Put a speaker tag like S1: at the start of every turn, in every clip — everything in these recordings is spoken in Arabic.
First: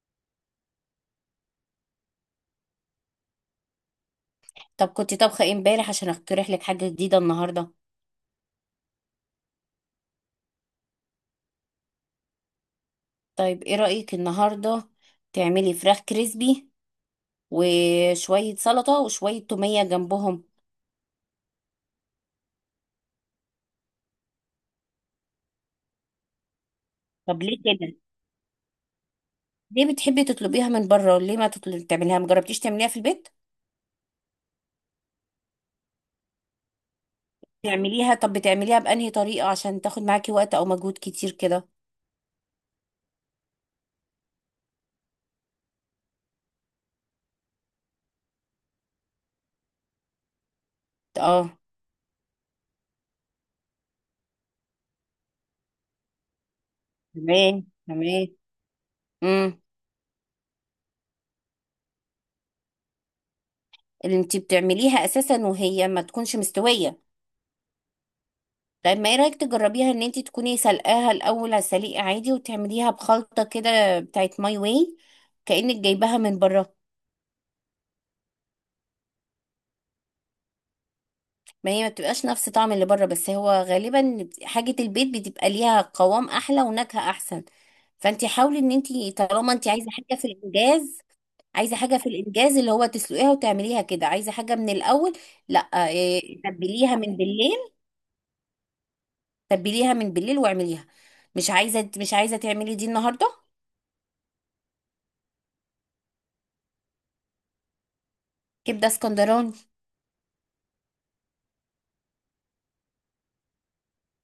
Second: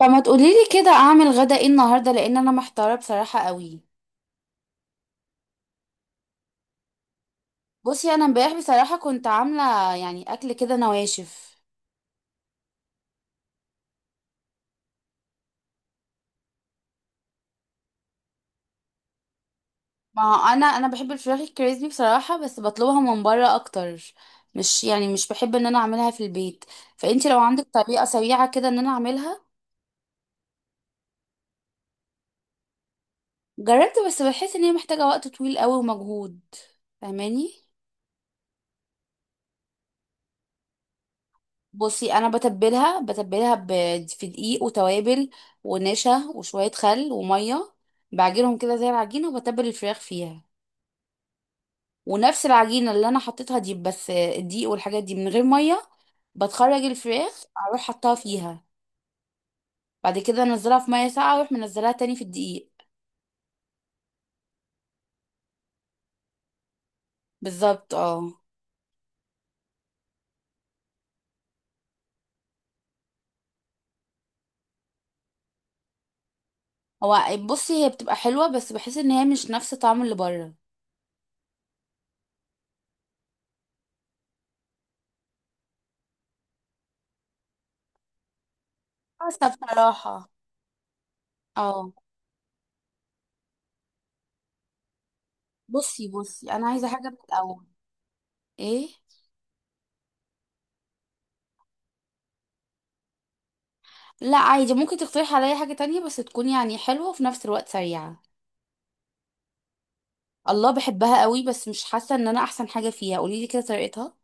S1: فما تقوليلي كده اعمل غدا ايه النهارده؟ لان انا محتاره بصراحه قوي.
S2: طب كنت طبخة ايه امبارح عشان اقترح لك حاجة جديدة النهاردة؟
S1: بصي، انا امبارح بصراحه كنت عامله يعني اكل كده نواشف.
S2: طيب ايه رأيك النهاردة تعملي فراخ كريسبي وشوية سلطة وشوية تومية
S1: ما
S2: جنبهم.
S1: هو انا بحب الفراخ الكريسبي بصراحه، بس بطلبها من بره اكتر. مش يعني، مش بحب ان انا اعملها في البيت. فانتي لو
S2: طب ليه
S1: عندك
S2: كده؟
S1: طريقه سريعه كده ان انا اعملها.
S2: ليه بتحبي تطلبيها من بره؟ ليه ما تطلب تعمليها؟ مجربتيش تعمليها في البيت؟
S1: جربت، بس بحس ان هي محتاجه وقت طويل قوي ومجهود. فاهماني؟
S2: تعمليها، طب بتعمليها بأنهي طريقة عشان تاخد معاكي وقت او مجهود كتير كده؟
S1: بصي، انا بتبلها في دقيق وتوابل، ونشا وشويه خل وميه. بعجنهم كده زي العجينه، وبتبل الفراخ فيها.
S2: اه،
S1: ونفس العجينه اللي انا حطيتها دي، بس الدقيق والحاجات دي من غير ميه. بتخرج الفراخ
S2: تمام
S1: اروح حطها
S2: تمام
S1: فيها.
S2: امم
S1: بعد كده انزلها في ميه ساقعه، واروح منزلها تاني في الدقيق.
S2: اللي انتي بتعمليها اساسا وهي ما تكونش مستوية.
S1: بالظبط، اه.
S2: طيب ما ايه رايك تجربيها ان انت تكوني سلقاها الاول على السليق عادي وتعمليها بخلطه كده بتاعت ماي واي، كانك جايباها من بره.
S1: هو، بصي هي بتبقى حلوه، بس بحس ان هي مش نفس طعم اللي بره.
S2: ما هي ما بتبقاش نفس طعم اللي بره، بس هو غالبا حاجه البيت بتبقى ليها قوام احلى ونكهه احسن. فانت حاولي ان انت،
S1: حسب
S2: طالما انت عايزه حاجه في
S1: بصراحه.
S2: الانجاز، عايزه
S1: اه.
S2: حاجه في الانجاز اللي هو تسلقيها وتعمليها كده، عايزه حاجه من الاول. لا،
S1: بصي بصي انا عايزه
S2: تبليها
S1: حاجه من
S2: من
S1: الاول.
S2: بالليل،
S1: ايه.
S2: تبليها من بالليل واعمليها. مش عايزه تعملي دي النهارده؟
S1: لا، عادي، ممكن تقترح عليا حاجة تانية بس تكون يعني حلوة وفي نفس الوقت سريعة.
S2: كبده اسكندراني.
S1: الله، بحبها قوي، بس مش حاسة ان انا احسن حاجة فيها. قولي لي كده طريقتها.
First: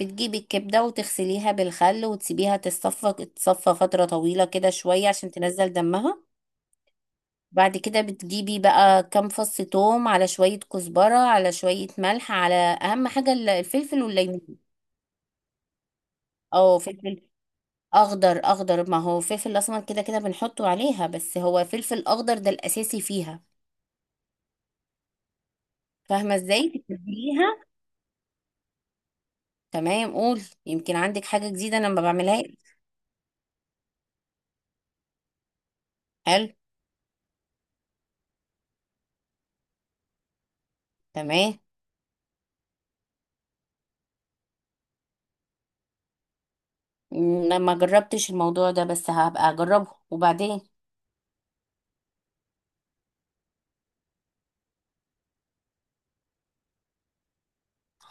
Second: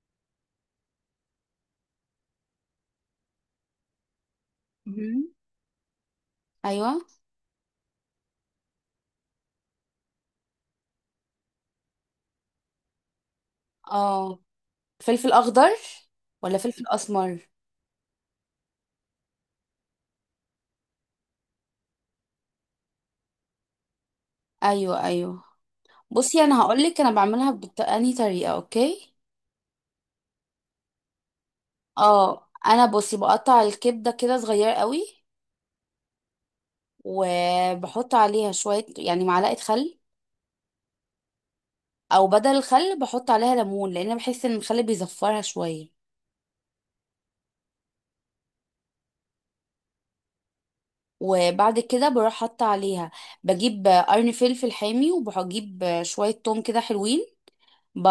S2: بتجيبي الكبدة وتغسليها بالخل وتسيبيها تصفى، فترة طويلة كده شوية عشان
S1: مهم.
S2: تنزل دمها.
S1: ايوه.
S2: بعد كده بتجيبي بقى كام فص توم على شوية كزبرة على شوية ملح، على أهم حاجة الفلفل
S1: اه.
S2: والليمون.
S1: فلفل اخضر، ولا
S2: أو
S1: فلفل
S2: فلفل
S1: اسمر؟
S2: أخضر، ما هو فلفل أسمر كده كده بنحطه عليها، بس هو فلفل أخضر ده الأساسي فيها.
S1: ايوه، ايوه.
S2: فاهمة
S1: بصي، انا
S2: ازاي
S1: هقولك انا بعملها
S2: تتبليها؟
S1: بأنهي طريقة. اوكي.
S2: تمام، قول، يمكن عندك حاجة جديدة أنا ما بعملها.
S1: اه، انا بصي بقطع الكبدة كده صغير قوي.
S2: حلو.
S1: وبحط عليها شوية يعني معلقة خل.
S2: تمام.
S1: او بدل الخل بحط عليها ليمون، لان بحس ان الخل بيزفرها شوية.
S2: أنا ما جربتش الموضوع ده بس هبقى اجربه. وبعدين؟
S1: وبعد كده بروح حاطة عليها. بجيب قرن فلفل حامي، وبجيب شوية توم كده حلوين.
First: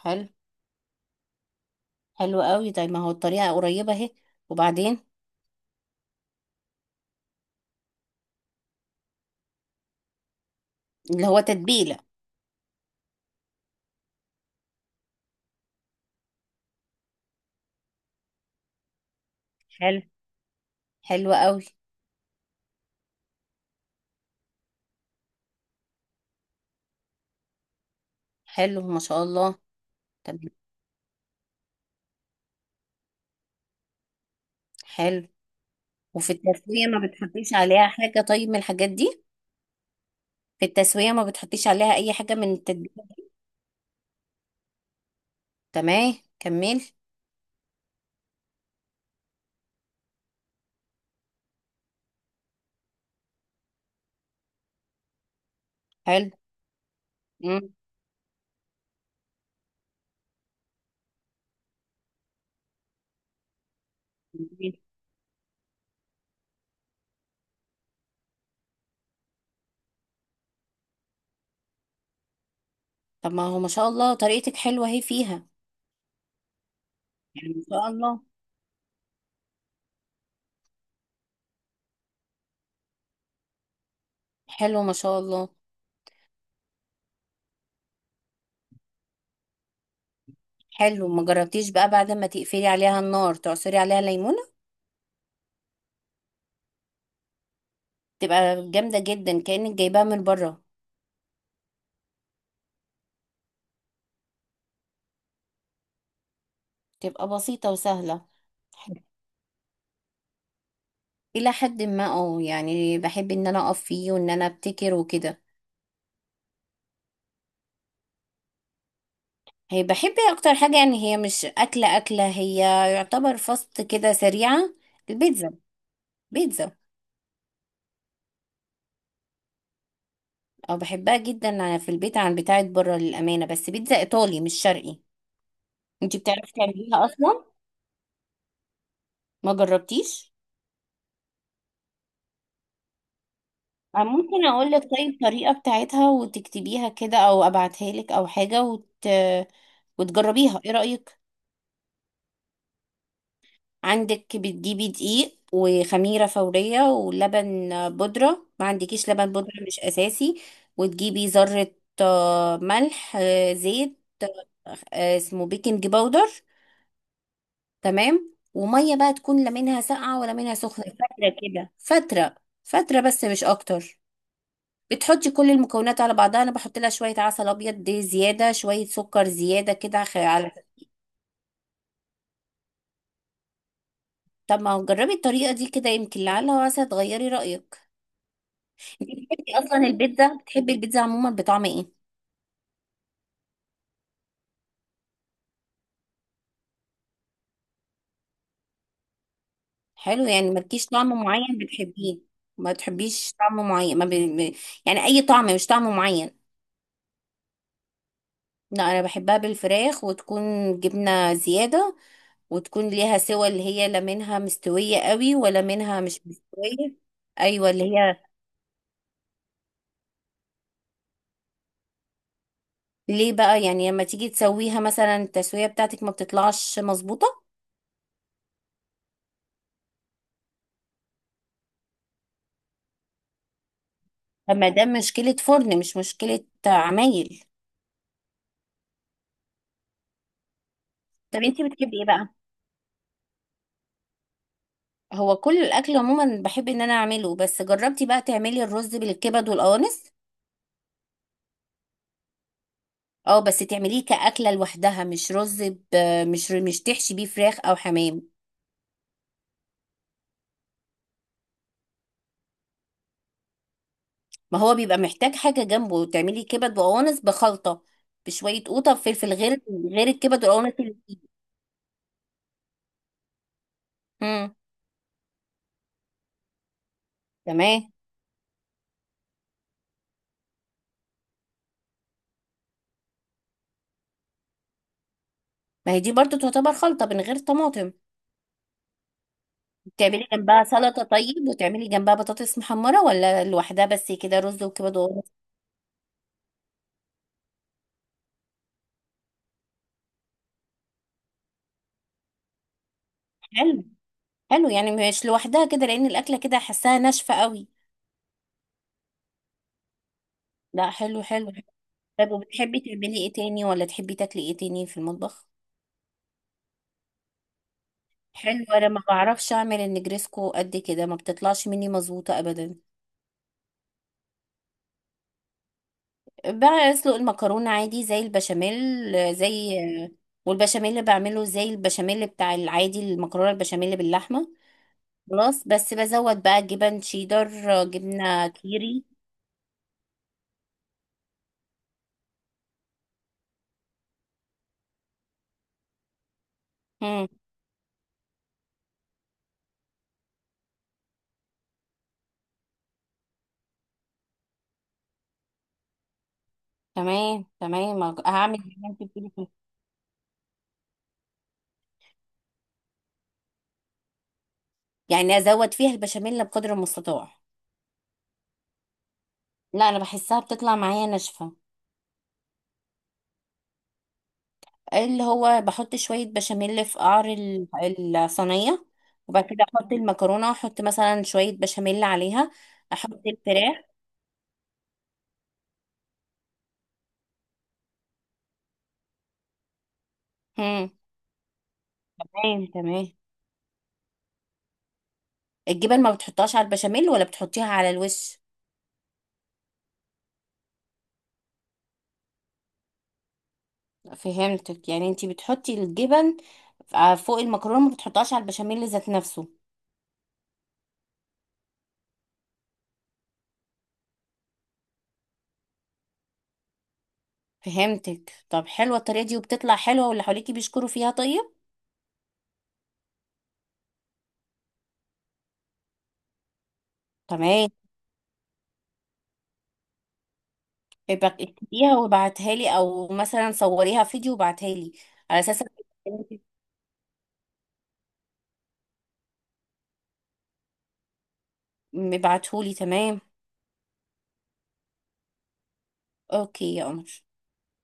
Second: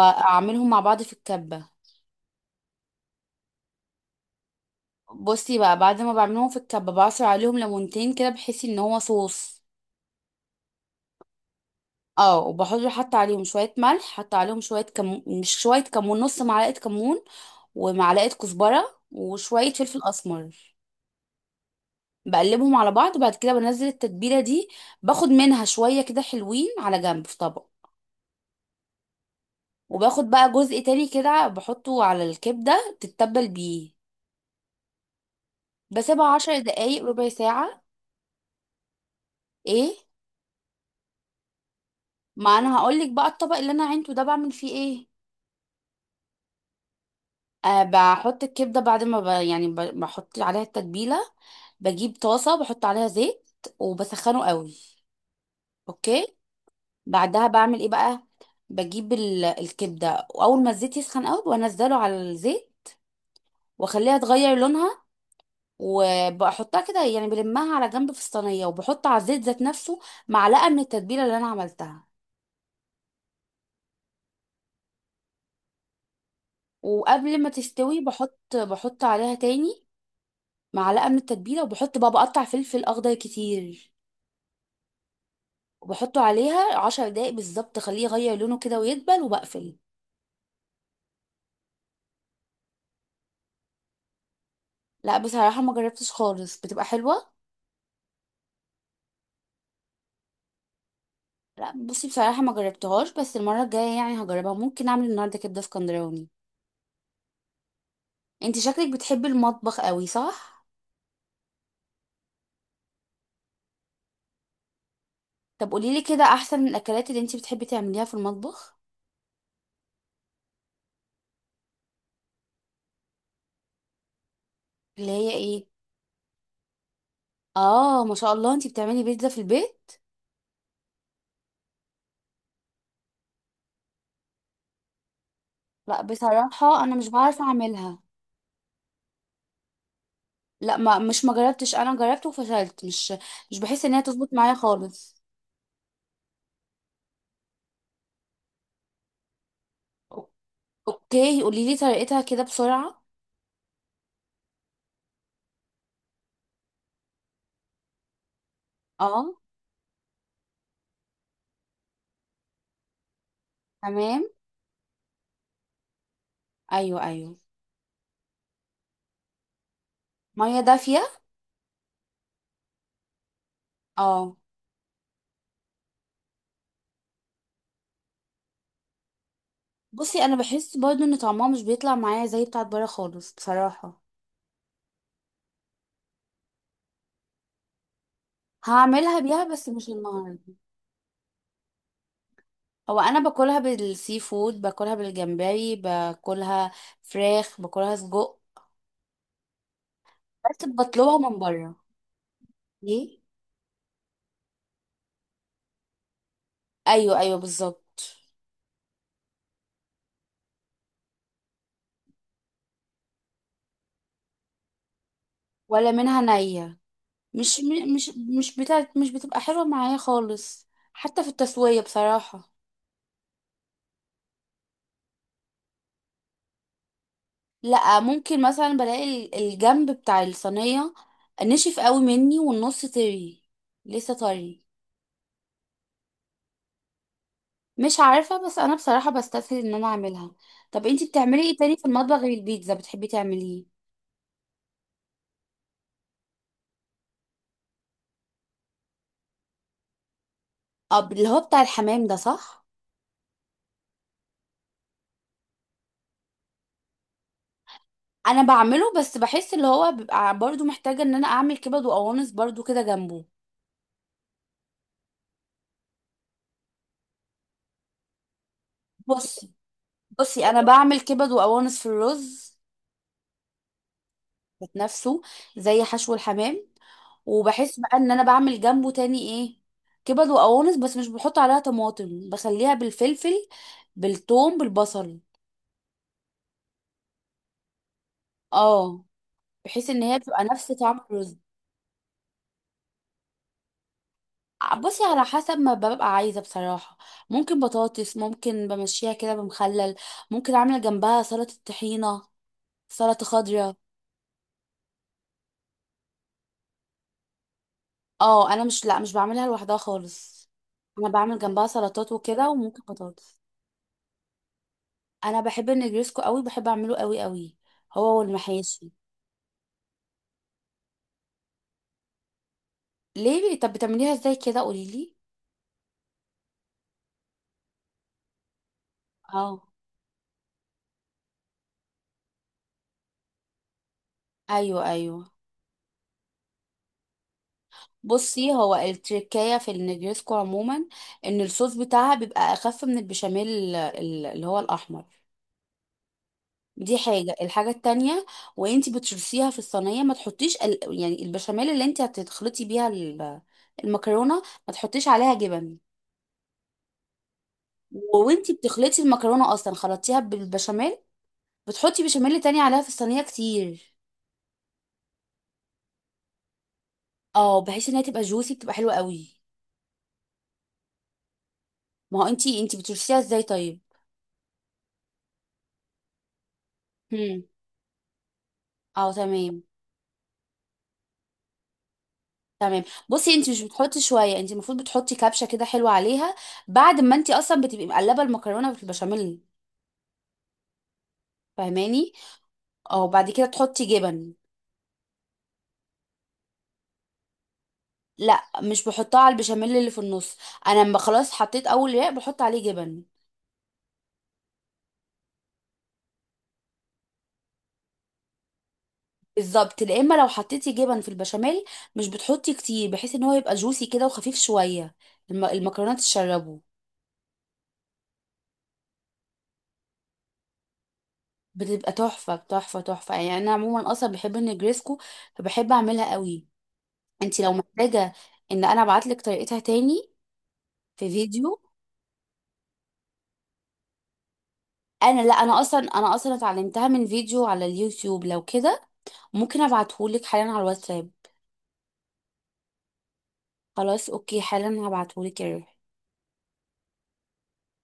S2: حلو،
S1: مع بعض في الكبة.
S2: حلو قوي، طيب ما هو الطريقة قريبة اهي. وبعدين؟
S1: بصي بقى، بعد ما بعملهم في الكبة بعصر عليهم ليمونتين كده بحيث ان هو صوص.
S2: اللي هو تتبيلة.
S1: اه، وبحط عليهم شوية ملح، حط عليهم شوية كمون، مش شوية كمون، نص معلقة كمون. ومعلقة كزبرة وشوية فلفل
S2: حلو،
S1: أسمر.
S2: حلو قوي.
S1: بقلبهم على بعض، وبعد كده بنزل التتبيلة دي. باخد منها شوية كده حلوين على جنب في طبق.
S2: حلو ما شاء الله.
S1: وباخد
S2: طب،
S1: بقى جزء تاني كده بحطه على الكبدة تتبل بيه.
S2: حلو. وفي
S1: بسيبها عشر
S2: التسوية
S1: دقايق
S2: ما
S1: ربع
S2: بتحطيش
S1: ساعة.
S2: عليها حاجة طيب من الحاجات دي؟
S1: ايه.
S2: في التسوية ما بتحطيش عليها أي حاجة من
S1: ما انا
S2: التتبيلة؟
S1: هقولك بقى. الطبق اللي انا عينته ده، بعمل فيه ايه.
S2: تمام، كمل.
S1: أه، بحط الكبدة بعد ما بحط عليها التتبيلة. بجيب طاسة، بحط عليها زيت. وبسخنه قوي.
S2: حلو.
S1: اوكي. بعدها
S2: مم.
S1: بعمل ايه بقى؟ بجيب الكبدة، واول ما الزيت يسخن قوي بنزله على الزيت. واخليها تغير لونها. وبحطها كده يعني بلمها على جنب في الصينيه، وبحط على الزيت ذات نفسه معلقه من التتبيله اللي انا عملتها.
S2: طب ما هو ما شاء الله طريقتك حلوة اهي فيها.
S1: وقبل ما
S2: يعني ما شاء
S1: تستوي
S2: الله.
S1: بحط عليها تاني معلقه من التتبيله، وبحط بقى بقطع فلفل اخضر كتير.
S2: حلو ما شاء الله.
S1: وبحطه عليها 10 دقايق بالظبط، اخليه يغير لونه كده ويدبل، وبقفل.
S2: حلو، ما جربتيش بقى بعد ما تقفلي عليها النار تعصري عليها ليمونة؟
S1: لا، بصراحه ما جربتش خالص، بتبقى حلوه.
S2: تبقى جامدة جدا كأنك جايباها من بره.
S1: لا، بصي بصراحه ما جربتهاش، بس المره الجايه يعني هجربها. ممكن اعمل النهارده كبده اسكندراني.
S2: تبقى بسيطة وسهلة.
S1: انت شكلك بتحبي المطبخ قوي، صح؟
S2: إلى حد ما اه، يعني بحب إن أنا أقف فيه وإن أنا أبتكر وكده.
S1: طب قوليلي كده احسن من الاكلات اللي انتي بتحبي تعمليها في المطبخ.
S2: هي بحب أكتر حاجة، يعني هي مش أكلة، هي يعتبر فاست كده سريعة.
S1: اللي هي
S2: البيتزا.
S1: ايه؟
S2: بيتزا.
S1: اه، ما شاء الله، انتي بتعملي بيتزا في البيت.
S2: أو بحبها جدا في البيت عن بتاعة بره للأمانة، بس بيتزا إيطالي مش شرقي.
S1: لا،
S2: أنتي بتعرفي
S1: بصراحة انا
S2: تعمليها
S1: مش بعرف
S2: أصلا؟
S1: اعملها.
S2: ما جربتيش؟
S1: لا، ما جربتش، انا جربت وفشلت، مش بحس ان هي
S2: أنا
S1: تظبط
S2: ممكن
S1: معايا
S2: أقول لك طيب
S1: خالص.
S2: الطريقة بتاعتها وتكتبيها كده أو أبعتها لك أو حاجة،
S1: أو-
S2: وتجربيها، إيه رأيك؟
S1: اوكي، قوليلي طريقتها كده بسرعة.
S2: عندك بتجيبي دقيق وخميرة فورية ولبن بودرة، ما عندكيش
S1: اه.
S2: لبن بودرة مش أساسي. وتجيبي ذرة، ملح، زيت،
S1: تمام.
S2: اسمه بيكنج باودر.
S1: ايوه، ايوه.
S2: تمام. ومية بقى تكون لا منها ساقعة ولا منها
S1: مية
S2: سخنة،
S1: دافية.
S2: فترة كده، فترة بس مش أكتر.
S1: اه.
S2: بتحطي كل المكونات على بعضها. أنا بحط لها شوية عسل أبيض دي زيادة، شوية سكر زيادة كده،
S1: بصي، انا
S2: على.
S1: بحس برضو ان طعمها مش بيطلع معايا زي بتاعت بره خالص، بصراحة.
S2: طب ما جربي الطريقة دي كده، يمكن لعلها واسع تغيري رأيك.
S1: هعملها بيها،
S2: بتحبي
S1: بس
S2: اصلا
S1: مش
S2: البيتزا؟
S1: النهاردة.
S2: بتحبي البيتزا عموما بطعم ايه؟
S1: هو انا باكلها بالسي فود، باكلها بالجمبري، باكلها فراخ، باكلها سجق.
S2: حلو، يعني
S1: بس
S2: مالكيش
S1: بطلبها
S2: طعم
S1: من
S2: معين
S1: بره.
S2: بتحبيه؟ ما
S1: ليه؟
S2: بتحبيش طعم معين ما ب... ب- يعني اي طعم مش طعم معين.
S1: ايوه، ايوه، بالظبط.
S2: لا انا بحبها بالفراخ وتكون جبنه زياده، وتكون ليها سوى اللي هي لا منها مستويه قوي ولا
S1: ولا
S2: منها
S1: منها
S2: مش
S1: نية.
S2: مستويه.
S1: مش
S2: ايوه اللي
S1: م- مش
S2: هي.
S1: مش بتاعت مش بتبقى حلوة معايا خالص. حتى في التسوية، بصراحة.
S2: ليه بقى يعني لما تيجي تسويها، مثلا التسويه بتاعتك ما بتطلعش مظبوطه؟
S1: لا، ممكن مثلا بلاقي الجنب بتاع الصينية نشف قوي مني، والنص طري، لسه طري.
S2: فما ده مشكله فرن مش مشكله عمايل.
S1: مش عارفة، بس انا بصراحة بستسهل ان انا اعملها. طب انتي
S2: طب
S1: بتعملي ايه
S2: انتي
S1: تاني في
S2: بتحبي ايه
S1: المطبخ غير
S2: بقى؟
S1: البيتزا بتحبي تعمليه؟
S2: هو كل الاكل عموما بحب ان انا اعمله، بس جربتي بقى تعملي الرز بالكبد والقوانص؟
S1: اه، اللي هو بتاع الحمام ده، صح؟
S2: اه بس تعمليه كأكلة لوحدها، مش رز ب... مش تحشي بيه فراخ او حمام.
S1: انا بعمله، بس بحس اللي هو بيبقى برضو محتاجة ان انا اعمل كبد وقوانص برضو كده جنبه.
S2: ما هو بيبقى محتاج حاجة جنبه، تعملي كبد وقوانص بخلطة بشوية قوطة وفلفل،
S1: بصي
S2: غير الكبد
S1: بصي انا
S2: والقوانص اللي،
S1: بعمل كبد وقوانص في الرز
S2: امم
S1: ذات نفسه، زي حشو الحمام. وبحس
S2: تمام.
S1: بقى ان انا بعمل جنبه تاني ايه، كبد وقوانص، بس مش بحط عليها طماطم، بخليها بالفلفل، بالثوم، بالبصل.
S2: ما هي دي برضو تعتبر خلطة من غير طماطم.
S1: اه، بحيث ان هي
S2: تعملي
S1: بتبقى
S2: جنبها
S1: نفس طعم
S2: سلطة
S1: الرز.
S2: طيب، وتعملي جنبها بطاطس محمرة، ولا لوحدها بس كده رز وكبد
S1: بصي، على
S2: وقوانص؟
S1: حسب ما ببقى عايزة، بصراحة. ممكن بطاطس، ممكن بمشيها كده بمخلل، ممكن اعمل جنبها سلطة طحينة، سلطة خضراء.
S2: حلو. حلو يعني، مش لوحدها كده لان الاكله كده حاساها ناشفه قوي.
S1: اه، انا مش بعملها لوحدها خالص.
S2: لا
S1: انا
S2: حلو،
S1: بعمل
S2: حلو.
S1: جنبها سلطات
S2: طيب
S1: وكده،
S2: وبتحبي
S1: وممكن
S2: تعملي ايه
S1: بطاطس.
S2: تاني ولا تحبي تاكلي ايه تاني في
S1: انا
S2: المطبخ؟
S1: بحب النجريسكو قوي، بحب اعمله قوي قوي، هو
S2: حلو،
S1: والمحاشي.
S2: انا ما بعرفش اعمل النجريسكو قد كده، ما بتطلعش مني مظبوطه ابدا.
S1: ليه؟ طب بتعمليها ازاي كده؟ قوليلي.
S2: بقى اسلق المكرونه عادي زي البشاميل، آه،
S1: اه.
S2: زي آه، والبشاميل اللي بعمله زي البشاميل بتاع العادي، المكرونه البشاميل باللحمه،
S1: ايوه، ايوه.
S2: خلاص. بس بزود بقى جبن شيدر، جبنه
S1: بصي، هو
S2: كيري.
S1: التركية في النجريسكو عموما، ان الصوص بتاعها بيبقى اخف من البشاميل، اللي هو الاحمر. دي
S2: امم
S1: حاجة. الحاجة التانية، وانتي بتشرسيها في الصينية ما تحطيش يعني البشاميل اللي انتي هتخلطي بيها المكرونة، ما تحطيش عليها جبن.
S2: تمام،
S1: وانتي
S2: هعمل زي ما
S1: بتخلطي
S2: انت بتقولي.
S1: المكرونة اصلا، خلطتيها بالبشاميل، بتحطي بشاميل تاني عليها في الصينية كتير.
S2: يعني ازود فيها البشاميل بقدر المستطاع؟
S1: اه، بحيث انها تبقى جوسي، بتبقى حلوة قوي.
S2: لا انا بحسها بتطلع معايا ناشفه.
S1: ما هو انتي بتشرسيها ازاي طيب؟
S2: اللي هو بحط شويه بشاميل في قعر
S1: هم.
S2: الصينيه،
S1: اه،
S2: وبعد
S1: تمام،
S2: كده احط المكرونه، احط مثلا شويه بشاميل عليها،
S1: تمام.
S2: احط
S1: بصي، انتي مش
S2: الفراخ.
S1: بتحطي شوية، انتي المفروض بتحطي كبشة كده حلوة عليها بعد ما انتي اصلا بتبقي مقلبة المكرونة في البشاميل.
S2: امم
S1: فاهماني؟
S2: تمام
S1: اه،
S2: تمام
S1: بعد كده تحطي جبن.
S2: الجبن ما بتحطهاش على البشاميل ولا بتحطيها على الوش؟
S1: لا، مش بحطها على البشاميل اللي في النص، انا لما خلاص حطيت اول رق بحط عليه جبن.
S2: فهمتك، يعني انتي بتحطي الجبن فوق المكرونه، ما بتحطهاش على البشاميل ذات نفسه.
S1: بالظبط. لا، اما لو حطيتي جبن في البشاميل، مش بتحطي كتير، بحيث ان هو يبقى جوسي كده وخفيف شويه، المكرونات تشربه.
S2: فهمتك. طب حلوه الطريقه دي وبتطلع حلوه واللي حواليكي بيشكروا فيها، طيب
S1: بتبقى تحفه تحفه تحفه، يعني انا عموما اصلا بحب النجريسكو، فبحب اعملها قوي. انت لو
S2: تمام.
S1: محتاجه ان انا ابعتلك طريقتها تاني في
S2: يبقى
S1: فيديو،
S2: اكتبيها وابعتها لي، او مثلا صوريها فيديو وابعتها لي،
S1: انا، لا،
S2: على
S1: انا
S2: اساس
S1: اصلا
S2: إنك-
S1: اتعلمتها من فيديو على اليوتيوب لو كده. ممكن ابعتهولك حالا على الواتساب.
S2: مبعتهولي. تمام.
S1: خلاص، اوكي، حالا هبعتهولك يا روحي.
S2: اوكي يا قمر.